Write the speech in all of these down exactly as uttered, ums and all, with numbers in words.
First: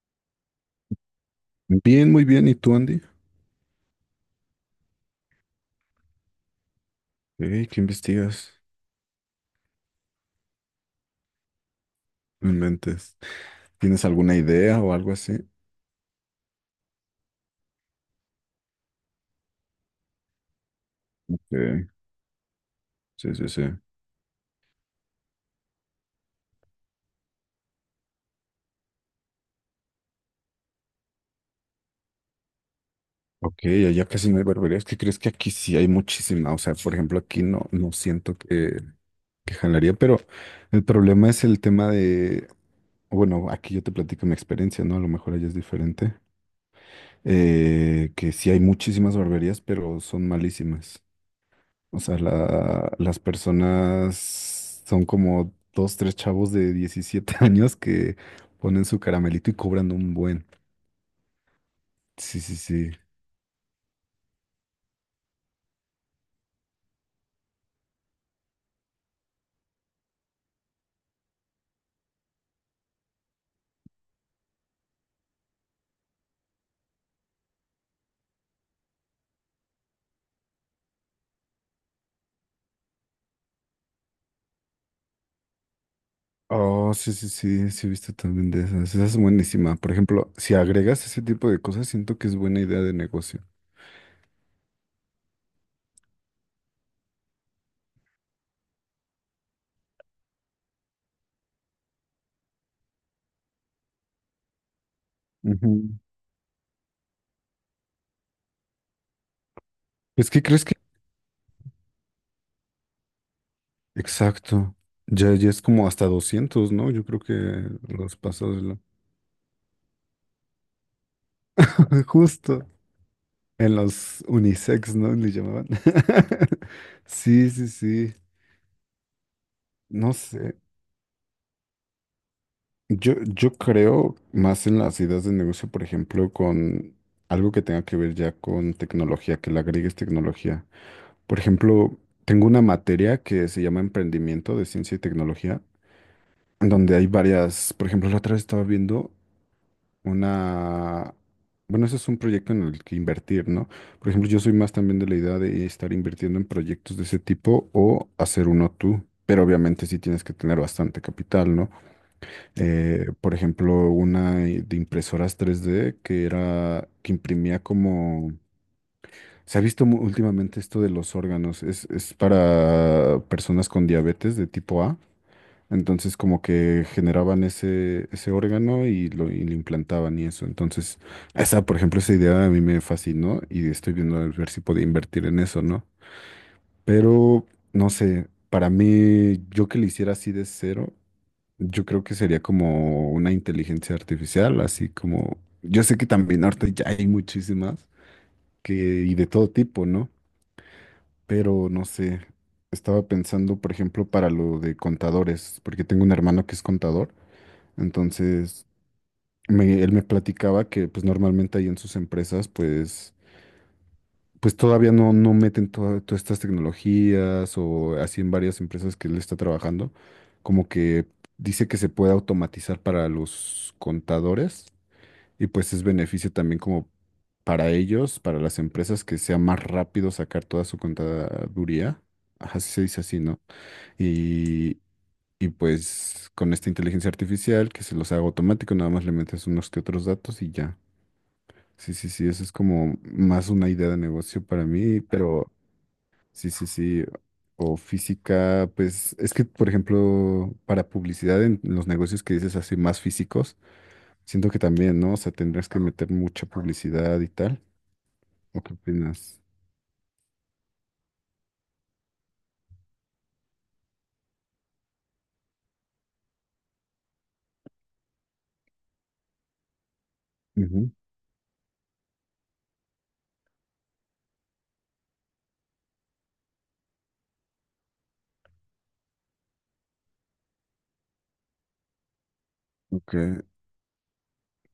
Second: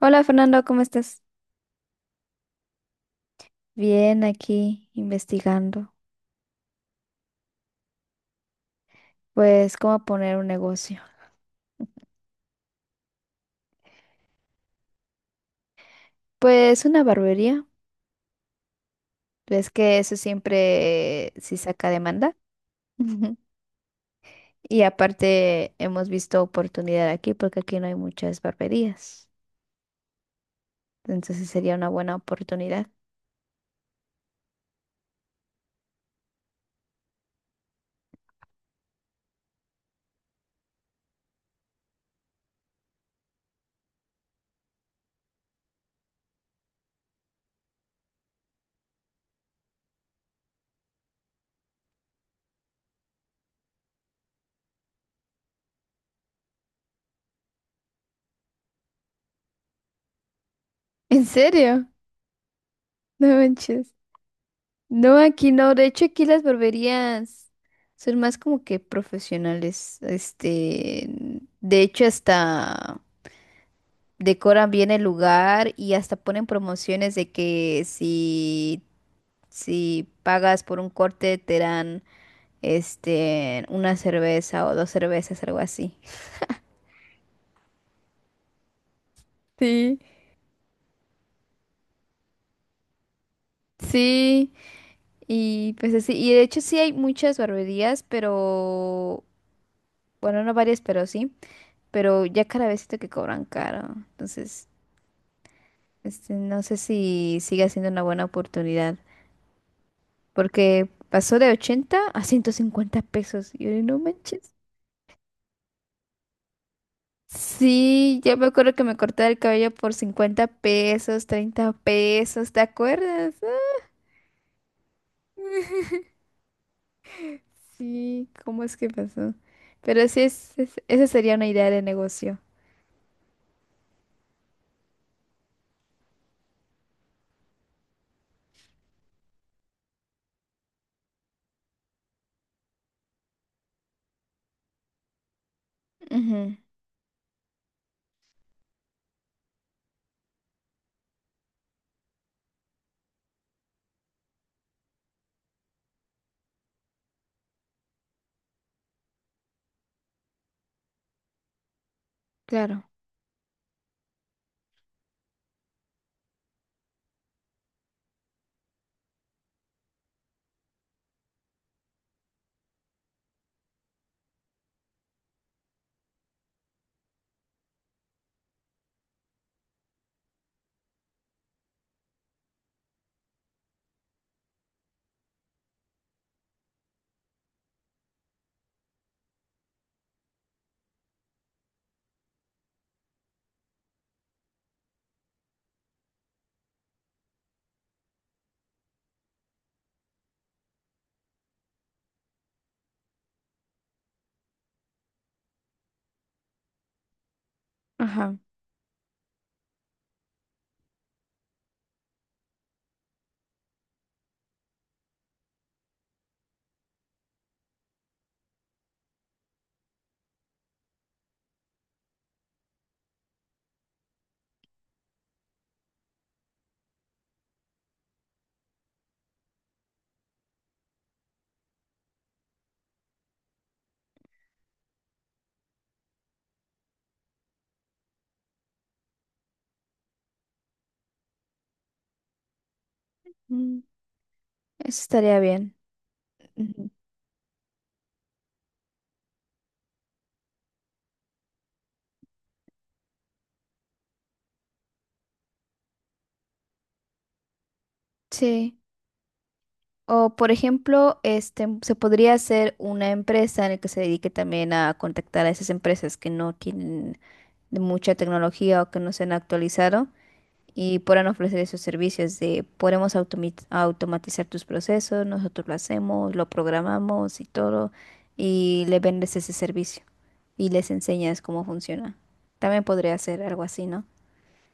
Hola Fernando, ¿cómo estás? Bien, muy bien. ¿Y tú, Andy? Bien, aquí investigando, Ey, ¿qué investigas? pues cómo poner un negocio. No inventes. ¿Tienes alguna idea o algo así? Pues una barbería, ves que eso siempre sí Eh, saca demanda. sí, sí, sí. Y aparte hemos visto oportunidad aquí porque aquí no hay muchas barberías. Entonces sería una buena oportunidad. Ok, allá casi no hay barberías. ¿Qué crees que aquí sí hay muchísima? O sea, por ejemplo, aquí no, no siento que, que jalaría, pero el problema es el tema de, bueno, aquí yo te platico mi experiencia, ¿no? A lo mejor allá es diferente. Eh, que sí hay muchísimas barberías, pero son malísimas. O sea, la- las personas son como dos, tres chavos de diecisiete años que ponen su caramelito y cobran un buen. ¿En serio? Sí, sí, sí. No manches. No, aquí no. De hecho, aquí las barberías son más como que profesionales. Este, de hecho, hasta decoran bien el lugar y hasta ponen promociones de que si, si pagas por un corte te dan este una cerveza o dos cervezas, algo así. Oh, sí, sí, sí, sí, he visto también de esas. Esa es buenísima. Por Sí, ejemplo, si agregas ese tipo de cosas, siento que es buena idea de negocio. sí, y pues así, y de hecho sí hay muchas barberías, pero bueno, no varias, pero sí, pero ya cada vez siento que cobran caro, entonces Ujú. este, no sé si sigue siendo una buena oportunidad, Pues, ¿qué crees que? porque pasó de ochenta a ciento cincuenta pesos, y yo, no manches. Exacto. Ya, ya es como hasta doscientos, ¿no? Yo creo que los Sí, yo me pasos de acuerdo la- que me corté el cabello por cincuenta pesos, 30 pesos, ¿te justo. acuerdas? Ah, En los unisex, ¿no? Le llamaban. Sí, sí, sí. sí, ¿cómo es que pasó? Pero No sí, es, sé, es- esa sería una idea de negocio. yo, yo creo más en las ideas de negocio, por ejemplo, con algo que tenga que ver ya con tecnología, que le agregues tecnología. Por ejemplo, tengo una materia que se llama Emprendimiento de Ciencia y Tecnología, Ujú, donde hay varias, por ejemplo, la otra vez estaba viendo una, bueno, ese es un proyecto en el que invertir, ¿no? Por ejemplo, yo soy más también de la idea de estar invirtiendo en proyectos de ese tipo o hacer uno tú, pero obviamente sí tienes que tener bastante capital, ¿no? claro, Eh, por ejemplo, una de impresoras tres D que era, que imprimía como, se ha visto mu- últimamente esto de los órganos, es, es para personas con diabetes de tipo A, entonces como que generaban ese, ese órgano y lo, y lo implantaban y eso, entonces esa, por ejemplo, esa idea a mí me fascinó y estoy viendo a ver si podía invertir en eso, ¿no? Pero, no sé, para mí, yo que lo hiciera así de cero. Yo creo que sería como una inteligencia artificial, así como... Yo sé que también ahorita ya hay muchísimas que, y de todo tipo, ¿no? Pero no sé, estaba pensando, por ejemplo, para lo de contadores, porque tengo un hermano que es contador, ajá. entonces me- él me platicaba que pues normalmente ahí en sus empresas pues... Pues todavía no, no meten toda- todas estas tecnologías o así en varias empresas que él está trabajando, como que dice que se puede automatizar para los contadores. Y pues es beneficio también como para ellos, para las empresas, que sea más rápido sacar toda su contaduría. Ajá, sí se dice así, ¿no? Y, y pues con esta inteligencia artificial que se los haga automático, nada más le metes unos que otros datos y ya. Sí, sí, sí, eso es como más una Mm, idea de negocio para eso mí, estaría pero bien. sí, sí, Ujú, sí. O física, pues es que, por ejemplo, para publicidad en los negocios que dices así más físicos. Siento que también, ¿no? O sea, tendrías que meter mucha publicidad y tal. ¿O qué sí. opinas? O, por ejemplo, este, se podría hacer una empresa en la que se dedique también a contactar a esas empresas que no tienen de mucha tecnología o que no se han actualizado Ujú. y podrán ofrecer esos servicios de podemos automi- automatizar tus procesos, nosotros lo hacemos, lo programamos y todo, y le vendes ese servicio y les enseñas cómo funciona. También podría Ok, hacer algo así, ¿no?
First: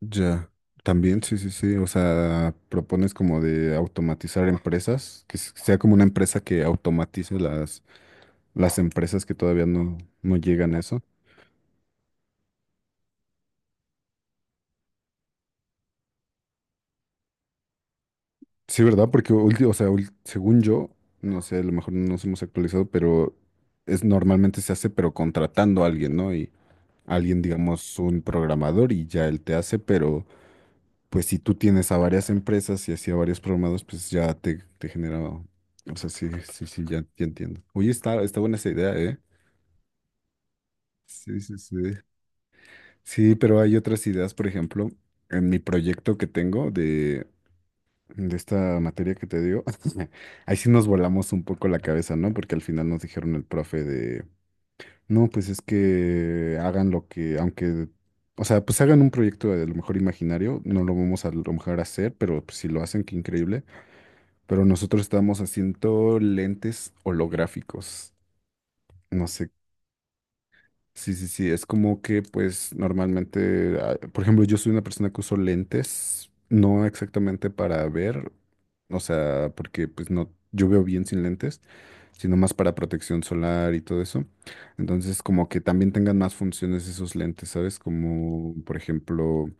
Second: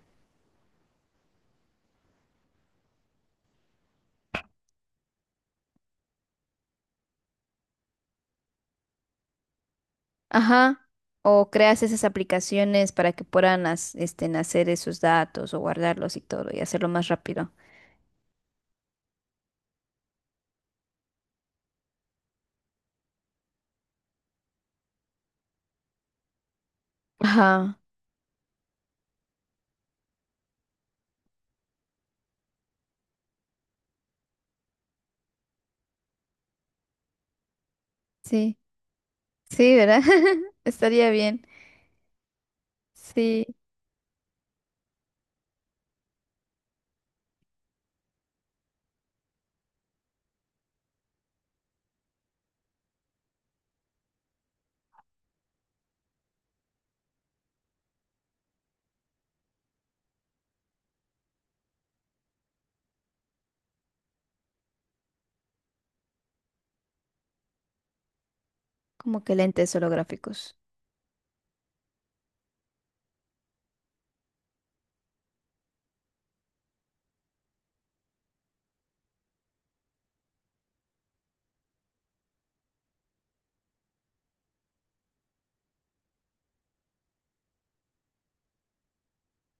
ya. También, sí, sí, sí. O sea, propones como de automatizar empresas, que s- sea como una empresa que automatice las, las empresas que todavía no, no llegan a Ajá. eso. O creas esas aplicaciones para que puedan haz- este, hacer esos datos o guardarlos y todo y hacerlo más rápido. Sí, ¿verdad? Porque, ulti- o sea, ul- según yo, no sé, a lo mejor no nos hemos actualizado, pero es normalmente se hace, pero contratando a alguien, ¿no? Y alguien, Ajá. digamos, un programador y ya él te hace, pero pues si tú tienes a varias empresas y así a varios programados, pues ya te, te genera, o sea, sí, sí, sí, ya, ya entiendo. Oye, está, está buena Sí. esa idea, ¿eh? Sí, ¿verdad? Estaría Sí, bien. sí, sí. Sí, Sí. pero hay otras ideas, por ejemplo, en mi proyecto que tengo de, de esta materia que te digo, ahí sí nos volamos un poco la cabeza, ¿no? Porque al final nos dijeron el profe de, no, pues es que hagan lo que, aunque... O sea, pues hagan un proyecto de, lo mejor imaginario, no lo vamos a, a lo mejor a hacer, pero pues, si lo hacen, qué increíble. Pero nosotros estábamos haciendo lentes holográficos. Como No que sé. lentes holográficos. Sí, sí, sí. Es como que, pues, normalmente, ah, por ejemplo, yo soy una persona que uso lentes, no exactamente para ver, o sea, porque pues no, yo veo bien sin lentes, sino más para protección solar y todo eso. Entonces, como que también tengan más funciones esos lentes, ¿sabes? Como, por ejemplo,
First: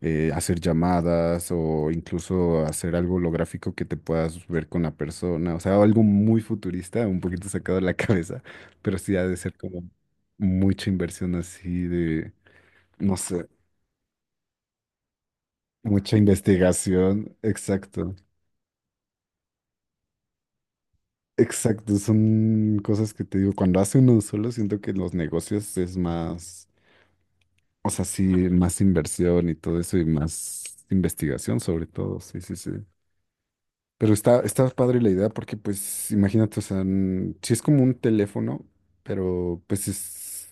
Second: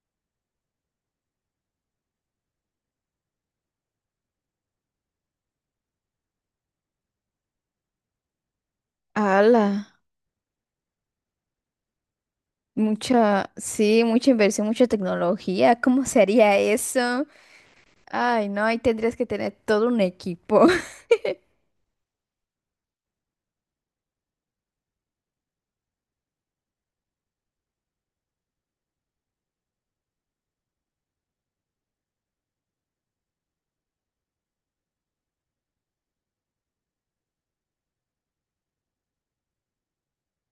eh, hacer llamadas o incluso hacer algo holográfico que te puedas ver con la persona. O sea, algo muy futurista, un poquito sacado de la cabeza, pero sí ha de ser ¡Hala! como mucha inversión así de, no sé, Mucha, sí, mucha inversión, mucha tecnología. ¿Cómo mucha se haría eso? investigación. Exacto. Ay, no, ahí tendrías que tener todo un equipo. Exacto, son cosas que te digo, cuando hace uno solo siento que los negocios es más, o sea, sí, más inversión y todo eso y más investigación sobre todo, sí, sí, sí. Pero está, está padre la idea porque, pues, imagínate, o sea, mm, sí es como un teléfono, pero pues es-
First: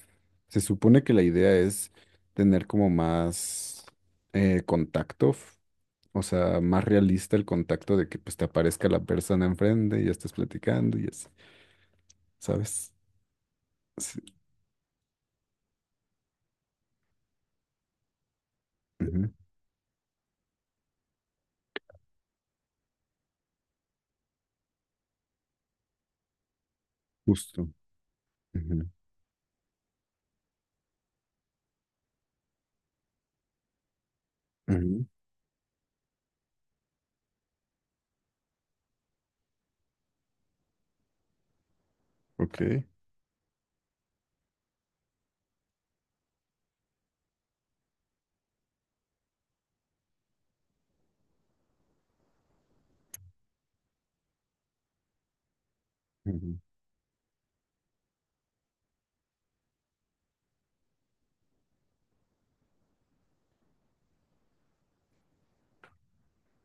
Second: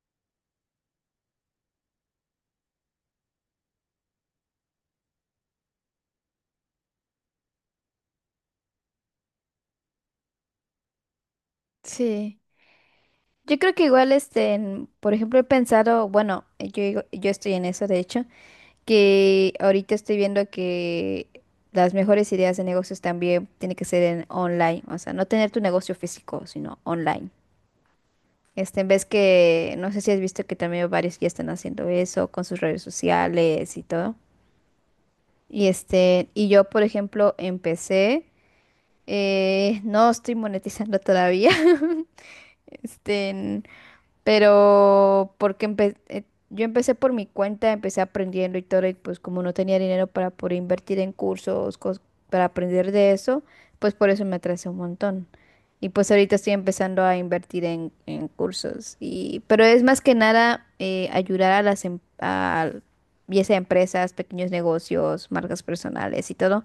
se supone que la idea es tener como más eh, contacto, f- o sea, más realista el contacto de que pues te aparezca la persona enfrente y ya estás platicando y así, Sí. ¿sabes? Yo creo que igual, Sí, este, en- por ejemplo, he pensado, bueno, yo, digo- yo estoy en eso, de hecho, ujú, que ahorita estoy viendo que las mejores ideas de negocios también tienen que ser en online, o sea, no tener tu negocio físico, sino online. justo. Este, en Ujú, vez que, no sé si has visto que también varios ya están haciendo eso con sus redes sociales y todo. ujú, Y este, y yo, por ejemplo, empecé, eh, no estoy monetizando todavía. ok. Este, pero porque empe- eh, yo empecé por mi cuenta, empecé aprendiendo y todo, y pues como no tenía dinero para poder invertir en cursos, cos- para aprender de eso, pues por eso me atrasé un montón. Y pues ahorita estoy Ujú. empezando a invertir en, en cursos. Y, pero es más que nada eh, ayudar a las em- a, ya sea empresas, pequeños negocios, marcas personales y todo,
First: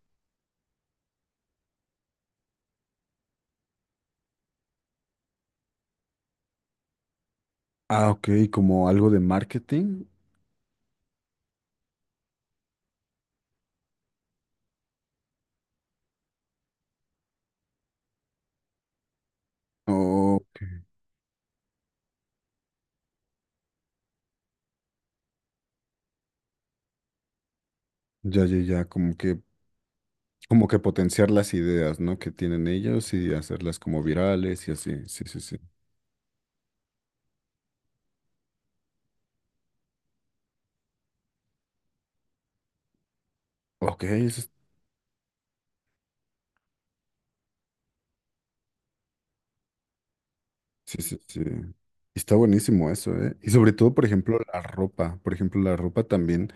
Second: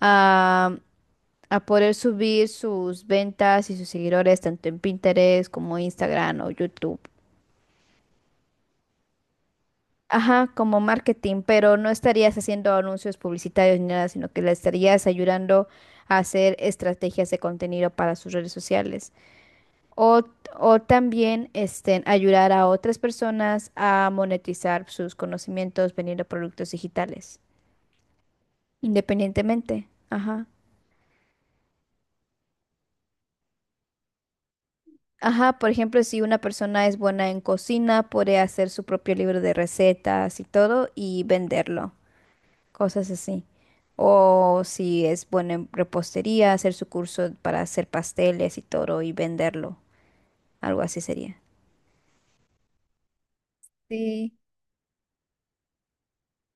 a, a poder subir sus ventas y sus seguidores tanto en Pinterest como Instagram o YouTube. Ah, ok, como algo de marketing. Ajá, como marketing, pero no estarías haciendo anuncios publicitarios ni nada, sino que le estarías ayudando a hacer estrategias de contenido para sus redes sociales. O, O o también este, ayudar a otras personas a monetizar sus conocimientos vendiendo productos digitales, ya, ya, ya, como que. independientemente. Ajá. Como que potenciar las ideas, ¿no? Que tienen ellos y hacerlas como virales y así. Sí, sí, Ajá, sí. por ejemplo, si una persona es buena en cocina, puede hacer su propio libro de recetas y todo y venderlo. Cosas así. Ok, eso es- O si es bueno en repostería, hacer su curso para hacer pasteles y todo y venderlo. Algo así sí, sí, sería. sí. Está buenísimo eso, ¿eh? Y sobre todo, por Sí, ejemplo, la ropa. Por ejemplo, la ropa también.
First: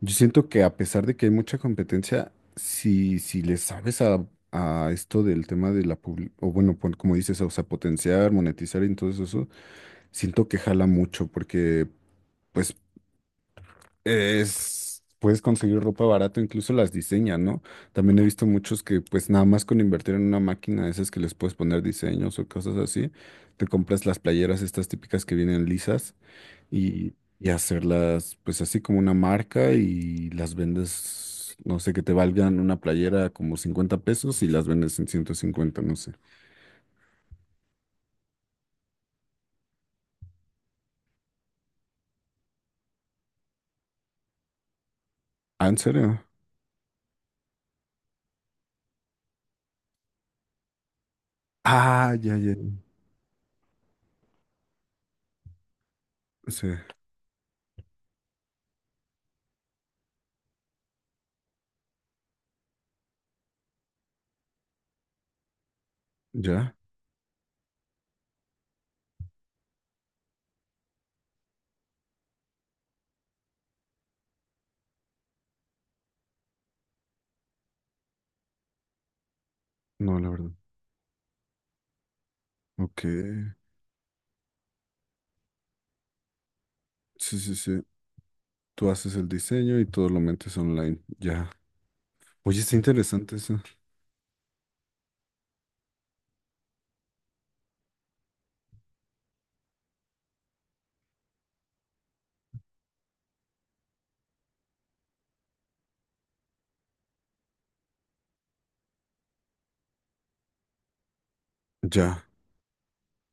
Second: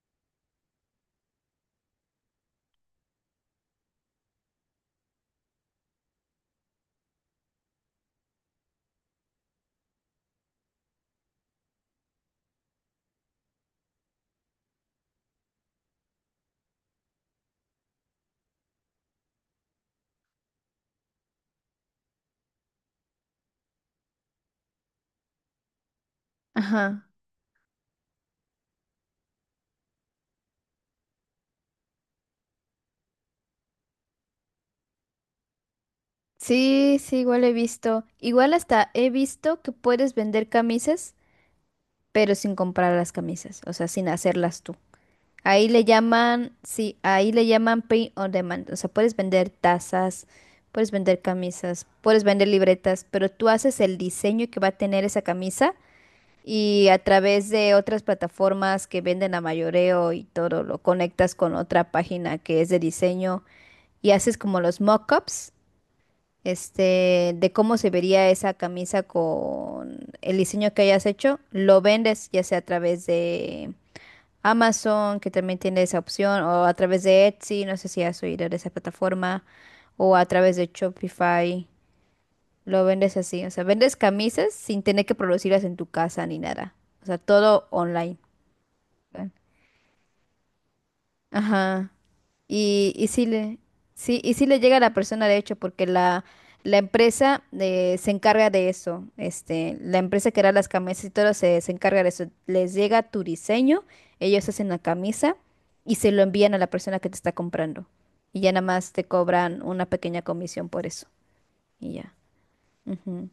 Yo siento que a pesar de que hay mucha competencia, si, si le sabes a, a esto del tema de la publi- o bueno, pon- como dices, o sea, potenciar, monetizar y todo eso, siento que jala mucho porque, pues es, puedes conseguir ropa barato, incluso las diseñan, ¿no? También he visto muchos que pues nada más con invertir en una máquina de esas que les puedes poner diseños o cosas así, te compras las playeras estas típicas que vienen lisas ajá. y, y hacerlas pues así como una marca y las vendes, no sé, que te valgan una playera como cincuenta pesos y las vendes en ciento cincuenta no sé. Sí, sí, igual he visto. Igual hasta he visto que puedes vender camisas, pero sin comprar las camisas, o sea, sin hacerlas tú. Ah, Ahí ¿en le serio? llaman, sí, ahí le llaman pay on demand. O sea, puedes vender tazas, puedes vender camisas, Ah, puedes ya, vender ya. libretas, pero tú haces el diseño que va a tener esa camisa Sí, y a través de otras plataformas que venden a mayoreo y todo, lo conectas con otra página que es de diseño y haces como los mockups, ya. este, de cómo se vería esa camisa con el diseño que hayas hecho, lo vendes ya sea a través de Amazon, que también tiene esa opción, o a través de Etsy, no sé si has oído de esa plataforma, o No, a la verdad. través de Shopify. Lo Ok. vendes así, o sea, vendes camisas sin tener que producirlas en tu casa ni nada. O sea, Sí, sí, todo sí. online. Tú haces el diseño y todo lo metes online. Ya. Ajá. Oye, está Y, y sí interesante le, eso. sí, y sí le llega a la persona, de hecho, porque la, la empresa eh, se encarga de eso. Este, la empresa que hará las camisas y todo se, se encarga de eso. Les llega tu diseño, ellos hacen la camisa y se lo envían a la persona que te está comprando. Y ya nada más te cobran una pequeña comisión por eso. Y ya. Ya. Ujú.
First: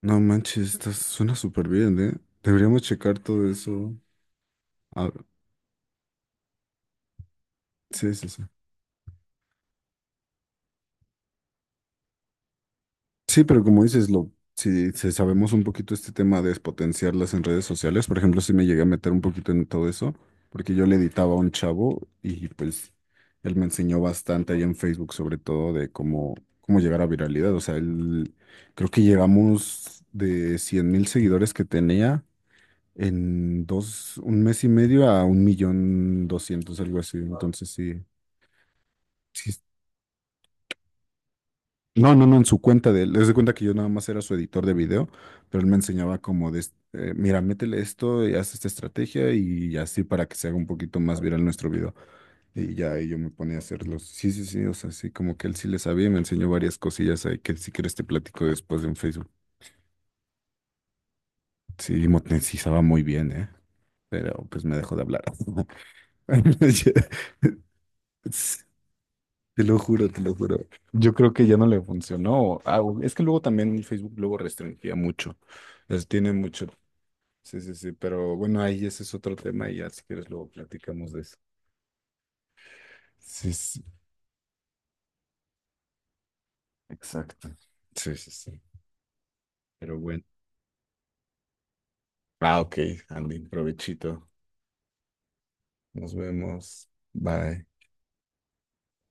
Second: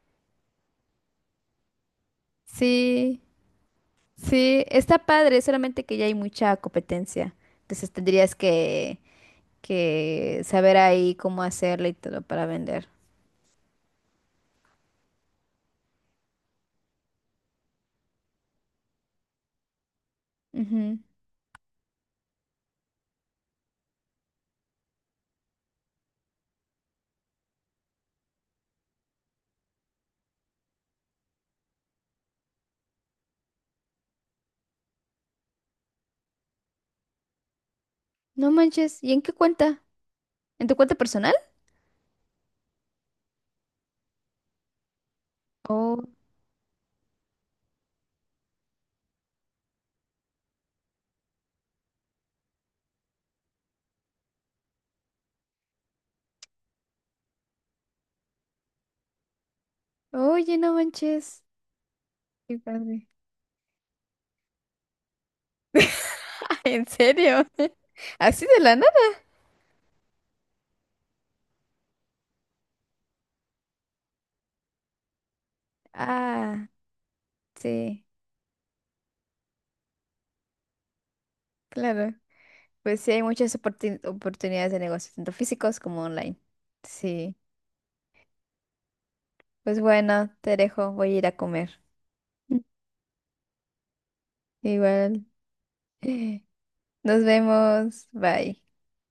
No manches, está, suena súper bien, ¿eh? Deberíamos checar Sí. todo eso. Sí, está Ah, padre, solamente que ya hay mucha competencia. Entonces sí, sí, tendrías sí. que, que saber ahí cómo hacerle y todo para vender. Sí, pero como dices, lo, si, si sabemos un poquito este tema de potenciarlas en redes sociales, por ejemplo, si me llegué a meter un poquito en todo eso, porque yo le Ujú. editaba a un chavo y pues él me enseñó bastante ahí en Facebook, sobre todo de cómo, cómo llegar a viralidad. O sea, él, creo que llegamos de cien mil seguidores que tenía en dos, un mes y medio a un millón doscientos, algo así. Entonces sí, No manches, ¿y en qué sí es- cuenta? ¿En tu cuenta personal? no, no, no, en su cuenta de él. Les de cuenta que yo nada más era su editor de video, pero él me Oh, enseñaba como de, es- eh, mira, métele esto y haz esta estrategia y así para que se haga un poquito más viral nuestro video. Y ya ahí yo me ponía a hacerlos. Sí, sí, sí, o sea, sí, como que él sí le sabía y me enseñó varias cosillas ahí que si quieres te platico después en Facebook. oye, no manches. Sí, Qué monetizaba muy padre. bien, ¿eh? Pero pues me dejó de hablar. ¿En serio? ¿Así de la nada? Te lo juro, te lo juro. Yo creo que ya no le funcionó. Ah, u- es que luego también el Facebook luego restringía mucho. Las tiene mucho. Ah, Sí, sí, sí. sí, Pero bueno, ahí ese es otro tema y ya si quieres luego platicamos de eso. claro. Pues sí, hay Sí, muchas sí, oportun- oportunidades de negocio, tanto físicos como online. Sí, exacto. Sí, sí, sí. pues Pero bueno. bueno, te dejo, voy a ir a comer. Ah, ok, Andy, provechito. Igual. Nos vemos. Nos Bye. vemos. Bye.